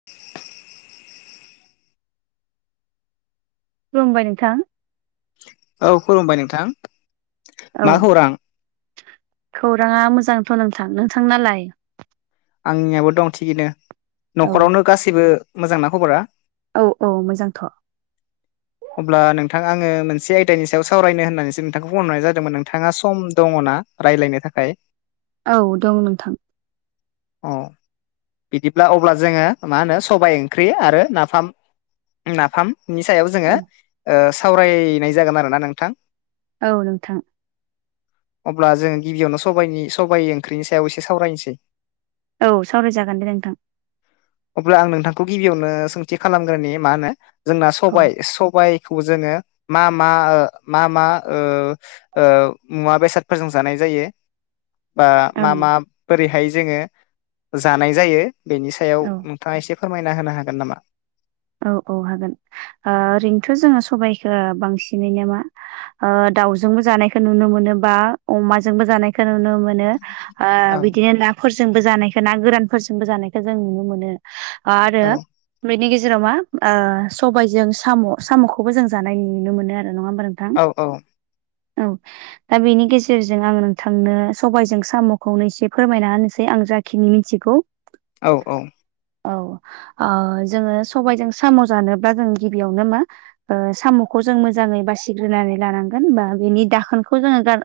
[inaudible] खुलुमबाय नोंथां। औ खुलुमबाय नोंथां। औ मा खौरां खौराङा मोजांथ' नोंथां नोंथां नालाय? आंनियाबो दं थिगैनो औ न'खरावनो गासैबो मोजांना खबरा? औ औ मोजांथ। [inaudible] अब्ला नोंथां आङो मोनसे आयदानि सायाव सावरायनो होननानैसो नोंथांखौ फन हरनाय जादोंमोन नोंथाङा सम दङ ना? रायलायनो थाखाय। औ दं नोंथां। अ बिदिब्ला अब्ला जोङो मा होनो सबाय ओंख्रि आरो नाफाम नाफामनि सायाव औ जोङो सावरायनाय जागोन आरोना नोंथां। औ नोंथां। अब्ला जोङो गिबियावनो सबायनि सबाइ ओंख्रिनि सायाव एसे सावरायनोसै। औ सावरायजागोन दे नोंथां। अब्ला आं नोंथांखौ गिबियावनो सोंथि खालामग्रोनि मा होनो जोंना औ सबाय सबाय खौ जोङो मा मा ओ मा मा ओ ओ मुवा बेसादफोरजों जानाय जायो बा औ मा मा बोरैहाय जोङो जानाय जायो बेनि सायाव औ थाङा एसे फोरमायना होनो हागोन नामा? औ औ हागोन आ ओरैनोथ जोङो सबाइखो बांसिनैनो मा ओ दाउजोंबो जानायखौ नुनो मोनो बा अमाजोंबो जानायखौ नुनो मो नो ओ औ बिदिनो नाफोरजोंबो जानायखौ ना गोरानफोरजोंबो जानायखौ जों नुनो मोनो। आ आरो औ बेनि गेज जेराव मा सबायजों साम' साम'खौबो जों जानाय नुनो मोनो आरो नङा होमबा नोंथां। औ औ औ दा बेनि गेजेरजों आं नोंथांनो सबायजों साम'खौनो एसे फोरमायना होनोसै आं जा खिनि मिथिगौ। औ औ औ ओ जोङो सबायजों साम' जानोब्ला जों गिबियावनो मा ओ साम'खौ जों मोजाङै बासिग्रोनानै लानांगोन बा बेनि दाखोनखौ जोङो गार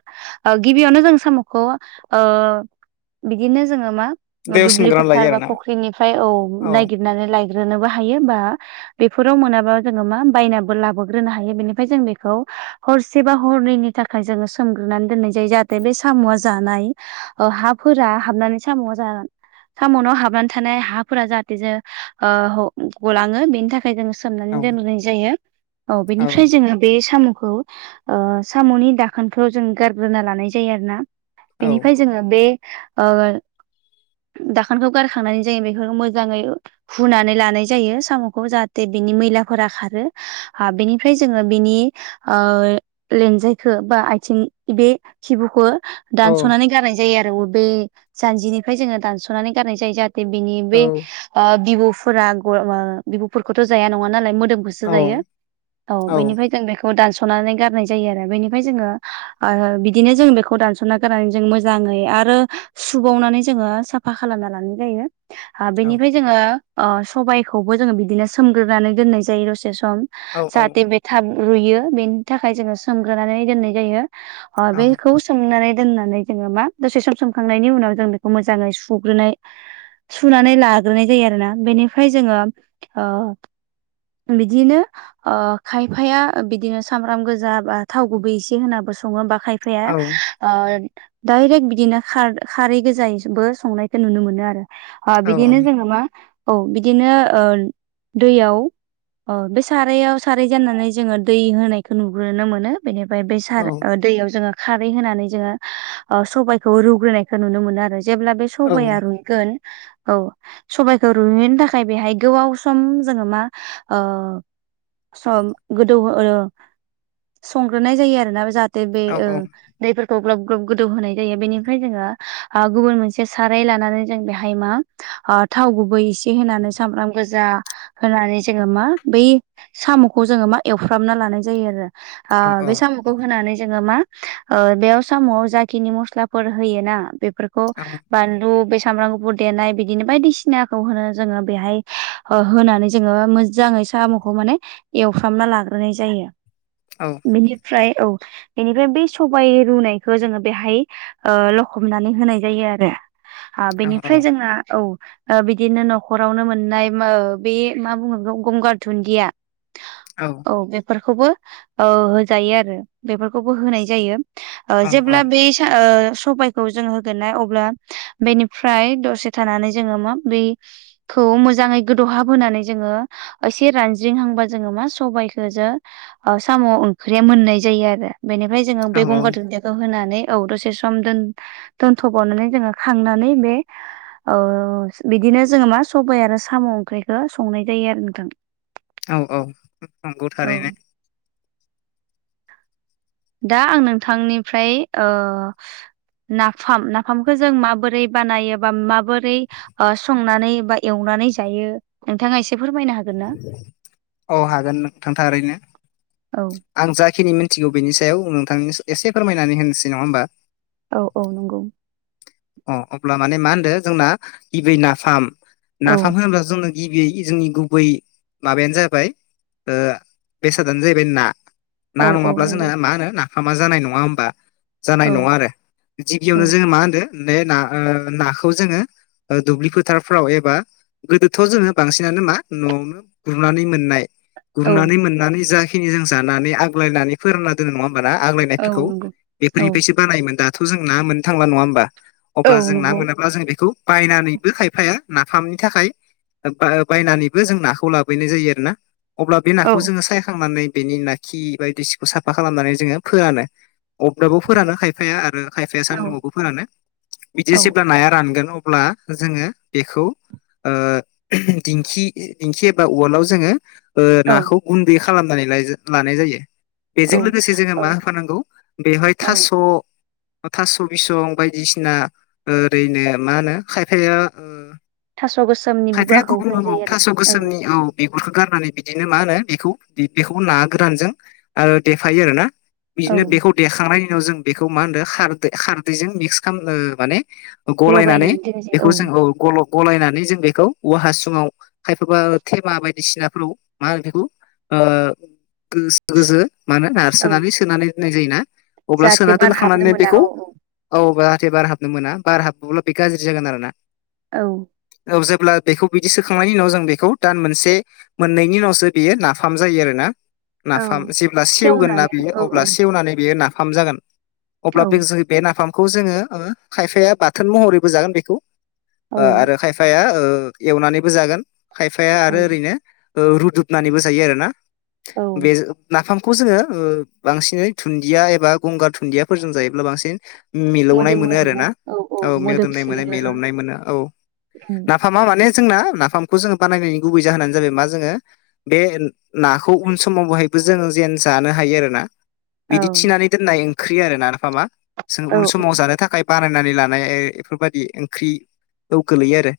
ओ गिबियावनो जों साम'खौ ओ बिदिनो जोङो मा दैयाव दुब्लि सोमग्रोना लायो फोथार बा आरोना फुख्रिनिफ्राय औ नायगिरनानै लायग्रोनोबो हायो बा बेफोराव मोनाबा जोङो मा बायनो लाबोग्रोनो हायो बेनिफ्राय जों बेखौ हरसे बा हरनैनि थाखाय जोङो सोमग्रोनानै दोननाय जायो जाहाथे बे साम'आ जानाय हाफोरा हाबनानै साम'आ जा साम'नाव हाबनानै थानाय हाफोरा जाहाथे जे ओ गलाङो बेनि थाखाय जोङो सोमनानै औ दोननाय जायो औ बेनिफ्राय जोङो बे साम'खौ ओ साम'नि दाखोनफ्राव जों गारग्रोना लानाय जायो आरो ना बेनिफ्राय जों जोङो बे ओ दाखोनखौ गारखांनानै जायो बेखौ मोजाङै हुनानै लानाय जायो जायो साम'खौ जाहाथे बिनि मैलाफोरा खारो बेनिफ्राय जोङो बिनि लानजायखौ बा आथिं बे खिबुखौ औ दानस'नानै गारनाय जायो आरो बबे जानजिनिफ्राय जोङो दानस'नानै गारनाय जायो आरो बिनि औ बे बिबुफोरा बिबुफोरखौथ' ओ जाया नङा नालाय मोदोम औ सो औ जायो औ बेनिफ्राय जों बेखौ दानस'नानै गारनाय जायो आरो बेनिफ्राय जोङो बिदिनो जों बेखौ दानस'ना गोननानै जों मोजाङै आरो सुबावनानै जोङो साफा साफा खालामना लानाय जायो। बेनिफ्राय जोङो सबायाइखौबो जोङो बिदिनो सोमग्रोनानै दोननाय जायो दसे सम। जाहाथे बे थाब रुयो बेनि थाखाय जोङो सोमग्रोनानै दोननाय जायो। ओ बेखौबो सोमनानै दोननानै जोङो मा दसे सोम सोमखांनायनि उनाव जों बेखौ मोजाङै सुग्रोनाय सुनानै लाग्रोनाय जायो आरोना बेनिफ्राय जोङो ओ बिदिनो ओ खायफाया बिदिनो सामब्राम गोजा बा थाव गुबै एसे होनाबो संङो होमबा खायफा फाया ओ दायरेक्ट बिदिनो खार खारै गोजायैबो संनायखौ नुनो मोनो आरो। आ बिदिनो जोङो मा औ बिदिनो ओ दैयाव अ बे सारायाव साराय जानानै जोङो दै होनायखो नुग्रोनो मोनो। बेनिफ्राय बै सार ओ दैयाव जोङो खारै होनानै जोङो ओ सबाइखौ रुग्रोनायखो नुनो मोनो आरो जेब्ला बे सबाया गोन औ सबाइखौ ओ रुयनायनि थाखाय बेहाय गोबाव सम जोङो मा ओ सं गोदौ ओ संग्रोनाय जायो आरोना जाहाथे दे बे ओ दैफोरखौ ग्लब ग्लब गोदौ होनाय जायो बेनिफ्राय जोङो आ गुबुन मोनसे साराय लानानै जों बेहाय मा ओ थाव गुबै एसे होनानै सामब्राम गोजा होनानै जोङो मा बै साम'खौ जोङो मा एवफ्रामना लानाय जायो। आ बे साम खौ होनानै जोङो मा ओ बेयाव साम' जाखिनि मस्लाफोर होयोना बेफोर खौ औ बानलु बे सामब्राम गुफुर देनाय बिदिनो बायदिसिना खौ होनो जोङो बेहाय ओ होनानै जोङो मोजाङै साम'खौ माने एवफ्रामना लाग्रोनाय जायो। औ बिनिफ्राय औ बेनिफ्राय बेै सबाइ रुनायखौ जोङो बेहाय लखबनानै होनाय जायो आरो। ओ औ बेनिफ्राय जोंना औ। ओ बिदिनो न'खरावनो मोननाय मो बे मा बुङो बिखौ गंगार धुन्दिया ओ औ बेफोरखौबो ओ होजायो आरो बेफोरखौबो होनाय जायो। ओ औ जेब्ला बे सा ओ सबाइ खौ जों होगोनना अब्ला बेनिफ्राय दसे थानानै जोङो माबोरै खौ मोजाङै गोदौहाब होनानै जोङो एसे रानज्रिंहांबा जोङो मा सबाइखो जों ओ साम' ओंख्रिया मोननाय जायो आरो बेनिफ्राय जोङो औ बे गंगार दुनदियाखौ खो होनानै औ दसे समोन दोन दोनथ'बावनानै जोङो खांनानै बे औ बिदिनो जोङो मा सबाय आरो साम' ओंख्रिखौ संनाय जायो आरो नोंथां औ औ नंगौ औ थारैनो दा आं नोंथांनिफ्राय ओ नाफाम नाफामखौ जों माबोरै बानायो बा माबोरै ओ संनानै बा एवनानै जायो नोंथाङा एसे फोरमायनो हागोन ना? औ हागोन नोंथां थारैनो औ आं जाखिनि मिनथिगौ बेनि सायाव नोंथांनि एसे फोरमायनानै होनोसै नङा होमबा औ औ नंगौ अ अब्ला माने मा होनदो जोंना गिबियै नाफाम औ नाफाम होनोब्ला जोंनो गिबियै जोंनि गुबै माबायानो जाबाय ओ बेसादानो जाहैबाय ना औ ना औ नङाब्ला जोंनो नंगौ मा होनो नाफामा जानाय नङा होमबा जानाय औ नङा आरो गिबियावनो औ जोङो मा होनदो बे ना ओ नाखौ जोङो ओ दुब्लि फोथारफ्राव एबा गोदोथ' जोङो बांसिनानो मा न'आव गुरनानै मोननाय औ गुरनानै मोननानै जाखिनि जों जानानै आग्लायनानै फोरानना दोनो नङा होमबाना आग्लाय औ नायफोरखौ नंगौ औ बेफोरनिफ्रायसो बानायोमोन दाथ' जों ना मोननो थांला नङा होमबा औ अब्ला जों ना नंगौ मोनाब्ला जों बेखौ बायनानैबो खायफाया नाफामनि थाखाय बायनानैबो जों नाखौ लाबोननाय जायो आरो ना अब्ला बे औ नाखौ जोङो सायखांनानै बेनि ना खि बायदिसिखौ साफा खालामनानै जोङो फोरानो अगदाबव फोरानो खायफाया आरो खायफाया औ सानदुङावबो फोरानो बिदि जेब्ला नाया रानगोन अब्ला जोङो बेखौ दिंखि दिंखि एबा उवालाव जोङो ओ नाखौ गुन्दै खालामनानै लानाय जायो औ बेजों लोगोसे जोङो मा होफानांगौ बेवहाय औ थास' थास' बिसं बायदिसिना बसिना ओरैनो मा होनो खायफाया थास' गोसोमनि खायफाया बुगाखौ गुबुन होनाय दाव जायो थास' आरो गोसोमनि औ बिगुरखौ गारनानै बिदिनो मा होनो बेखौ बेखौ ना गोरानजों आरो देफायो आर ना औ बिदिनो बेखौ देखांनायनि उनाव जों बेखौ मा होनदों‌ खारदै खारदैजों मिक्स खालामनो माने गलायनानै लगायनानै दोननाय जायो बेखौ जों औ गलब गलायनानै जों बेखौ औवा हासुङाव खायफाबा थेमा बायदिसिनाफोराव मा होनो बेखौ ओ गो गोजो गोजो माने औ नारसोनानै सोनानै दोननाय जायोना अब्ला जाहाथे सोना बार हाबनो दोनखांनानै मोना बेखौ औ औ औ जाहाथे बार हाबनो मोना बार हाबब्ला बे गाज्रि जागोन आरो ना औ औ जेब्ला बेखौ बिदि सोखांनायनि उनाव जों बेखौ दान मोनसे मोननैनि उनावसो बियो नाफाम जायो आरोना औ नाफाम जेब्ला सेवगोन ना सेवनानै बियो औ औ अब्ला सेवनानै बेयो नाफाम जागोन अब्ला बे औ ज बे नाफामखौ जोङो खायफाया बाथोन महरैबो जागोन बेखौ ओ औ आरो ओ खायफाया एवनानैबो जागोन खायफाया औ आरो ओरैनो रुदुबनानैबो जायो आरो ना औ बे नाफाम खौ जोङो बांसिनै दुनदिया एबा गंगार दुनदियाफोरजों जायोब्ला बांसिन मिलौनाय मोदोमो आरो आरोना ना औ मोदोमनाय मोनो मोदोमसोयो आरो मिलौनाय मोनो औ उम, नाफाम नाफामा माने जोंना नाफामखौ जोङो बानायनायनि गुबै जाहोनानो जाबाय मा जोङो बे नाखौ उन समाव बहायबो जों जेन जानो हायो आरो ना औ बिदि थिनानै दोननाय ओंख्रि आरो ना नफामा जों औ उन समाव जानो थाखाय बानायनानै लानाय बेफोरबादि ओंख्रियाव गोलैयो आरो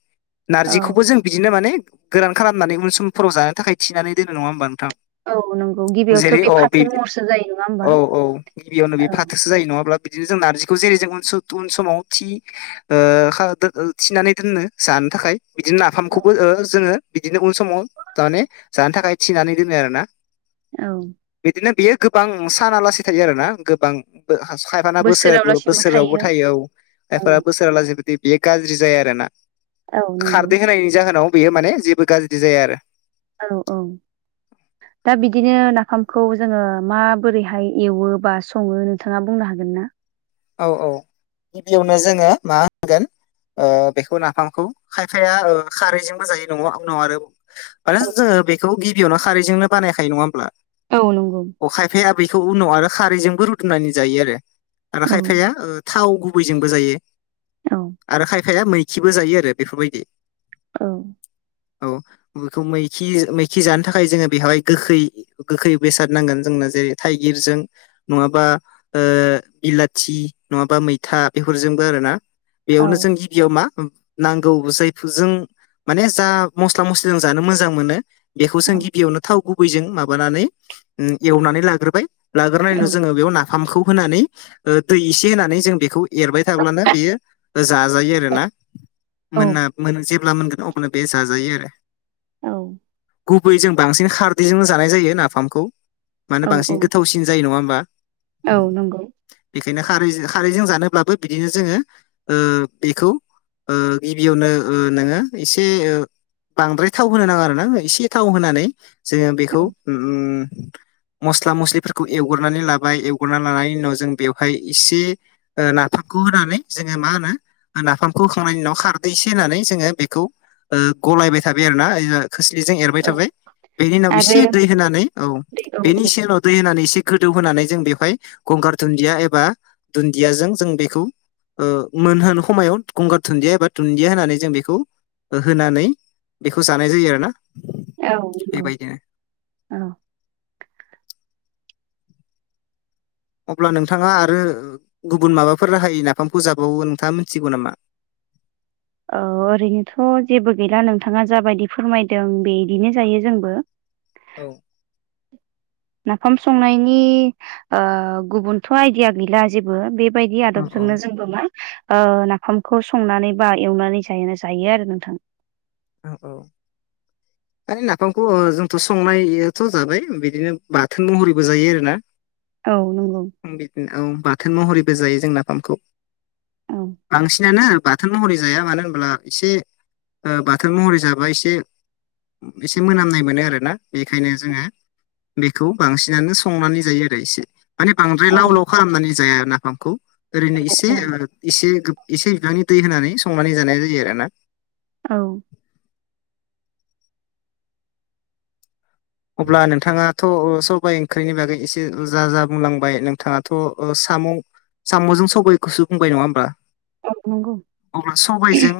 औ नारजिखौबो जों बिदिनो माने गोरान खालामनानै उन समफोराव जानो थाखाय थिनानै दोनो नङा होमबा नोंथां औ नंगौ गिबियावथ' जेरै औ बे फाथो महरसो जायो नङा होमबा औ औ गिबियावनो बे औ फाथोसो जायो नङाब्ला बिदिनो जों नारजिखौ जेरै जों उन समाव थि ओ खा थिनानै दोनो जानो थाखाय बिदिनो औ नाफामखौबो ओ जोङो बिदिनो उन समाव माने जानो थाखाय थिनानै दोनो आरो ना औ बिदिनो बियो गोबां सानालासि थायो आरोना गोबां खायफाना बोसोर बोसोराव लासिमबो बोसोरावबो थायो याव औ आइफा बोसोराव लासिबोदि बेयो गाज्रि जाया आरोना औ नंगौ खारदै होनायनि जाहोनाव बेयो माने जेबो गाज्रि जाया आरो औ औ [inaudible] दा बिदिनो नाफामखौ जोङो माबोरैहाय एवो बा सङो नोंथाङा बुंनो हागोन ना औ औ गिबियावनो जोङो मा होनगोन ओ बेखौ नाफामखौ खायफाया ओ खारैजोंबो जायो नङा उनाव आरो मानो औ जोङो बेखौ गिबियावनो खारैजोंनो बानायखायो नङा होमब्ला औ नंगौ अ खायफाया बेैखौ उनाव आरो खारैजोंबो रुदुनानै जायो आरो आरो औ खायफाया थाव गुबैजोंबो जायो औ आरो खायफाया मै खिबो जायो आरो बेफोरबायदि औ औ बेखौ मैखि मैखि जानो थाखाय जोङो बेवहाय गोखै गोखै बेसाद नांगोन जोंनो जेरै थाइगिरजों नङाबा ओ बिलाथि नङाबा मैथा बेफोरजोंबो आरो ना औ बेयावनो जों गियाव मा नांगौ जायफोर जों माने जा मस्ला मस्लिजों जानो मोजां मोनो बेखौ जों औ गिबियावनो थाव गुबैजों माबानानै एवनानै लाग्रोबाय लाग्रोनाय उनाव जोङो बेयाव नाफामखौ होनानै दै एसे होनानै जों बेखौ एरबाय थाब्लानो बेयो जाजायो आरोना मोना जेब्ला मोनगोन अब्ला बे जाजायो आरो औ गुबै जों बांसिन खारदैजोंनो जानाय जायो नाफामखौ मानो औ औ बांसिन गोथावसिन जायो नङा होमबा औ नंगौ बेखायनो खारै खारैजों जानोब्लाबो बिदिनो जोङो ओ बेखौ ओ गिबियावनो ओ नोङो एसे ओ बांद्राय थाव होनो नाङा आरोना एसे थाव होनानै जोङो बेखौ औ उम मस्ला मस्लिफोरखौ एवग्रोनानै लाबाय एवग्रोनानै लाबाय लानायनि उनाव जों बेवहाय एसे ओ नाफामखौ होनानै जोङो मा होनो नाफामखौ होखांनायनि उनाव खारदै एसे होननानै जोङो बेखौ ओ गलायबाय थाबाय आरोना खोस्लिजों एरबाय थाबाय बेनि उनाव एसे आरो दै होनानै औ औ बेनि गसे उनाव दै होनानै एसे गोदौ होनोनानै जों बेवहाय गंगार दुन्दिया एबा दुन्दियाजों जों बेखौ ओ मोनहोन खमायाव गंगार दुन्दिया एबा दुन्दिया होनानै जों बेखौ होनानै बेखौ जानाय जायो आरोना औ नंगौ बेबायदिनो औ अब्ला नोंथाङा आरो गुबुन माबाफोर राहायै नाफामखौ जाबावो नोंथाङा मिथिगौ नामा औ ओरैनोथ जेबो गैला नोंथाङा जाबायदि फोरमायदों बेदिनो जायो जोंबो औ नाफाम संनायनि ओ गुबुनथ आयदिया गैला जेबो बे बायदि औ आदबजोंनो जोंबो मा ओ नाफामखौ संनानै बा एवनानै जायोना जायो आरो नोंथां औ औ आरो नाफामखौ ओ जोंथ संनानैथ जाबाय बिदिनो बाथोन महरैबो जायो आरोना औ नंगौ बिदिनो औ बाथोन महरैबो जायो जों नाफामखौ औ बांसिनानो बाथोन महरै जाया मानो होनब्ला एसे बाथोन महरै जाबा एसे एसे मोनामनाय मोनो आरोना बेखायनो जोङो बेखौ बांसिनानो संनानै जायो आरो इसे। माने बांद्राय औ लाव लाव खालामनानै जाया नाफामखौ ओरैनो एसे ओ एसे एसे बिबांनि दै होनानै संनानै जानाय जायो आरोना। औ अब्ला नोंथाङाथ' सबाय ओंख्रिनि बागै एसे जा जा बुंलांबाय नोंथाङाथ' साम' साम'जों सबायखौसो बुंबाय नङा होनबा। अह नांगौ। अब्ला सबायजों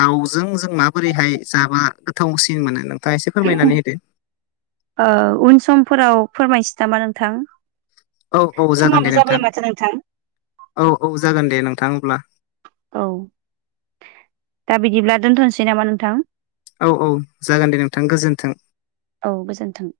दाउजों जों माबोरैहाय जाबा गोथावसिन मोनो नों दा एसे फोरमायनानै होदो। ओ उन समफोराव फोरमायसै नामा नोंथां। औ औ जागोन समाबो दे जाबाय नोंथां माथो नोंथां औ औ जागोन दे नोंथां अब्ला। औ दा बिदिब्ला दोनथ'नोसै नामा नोंथां। औ औ जागोन दे नोंथां गोजोन्थों। औ गोजोन्थों।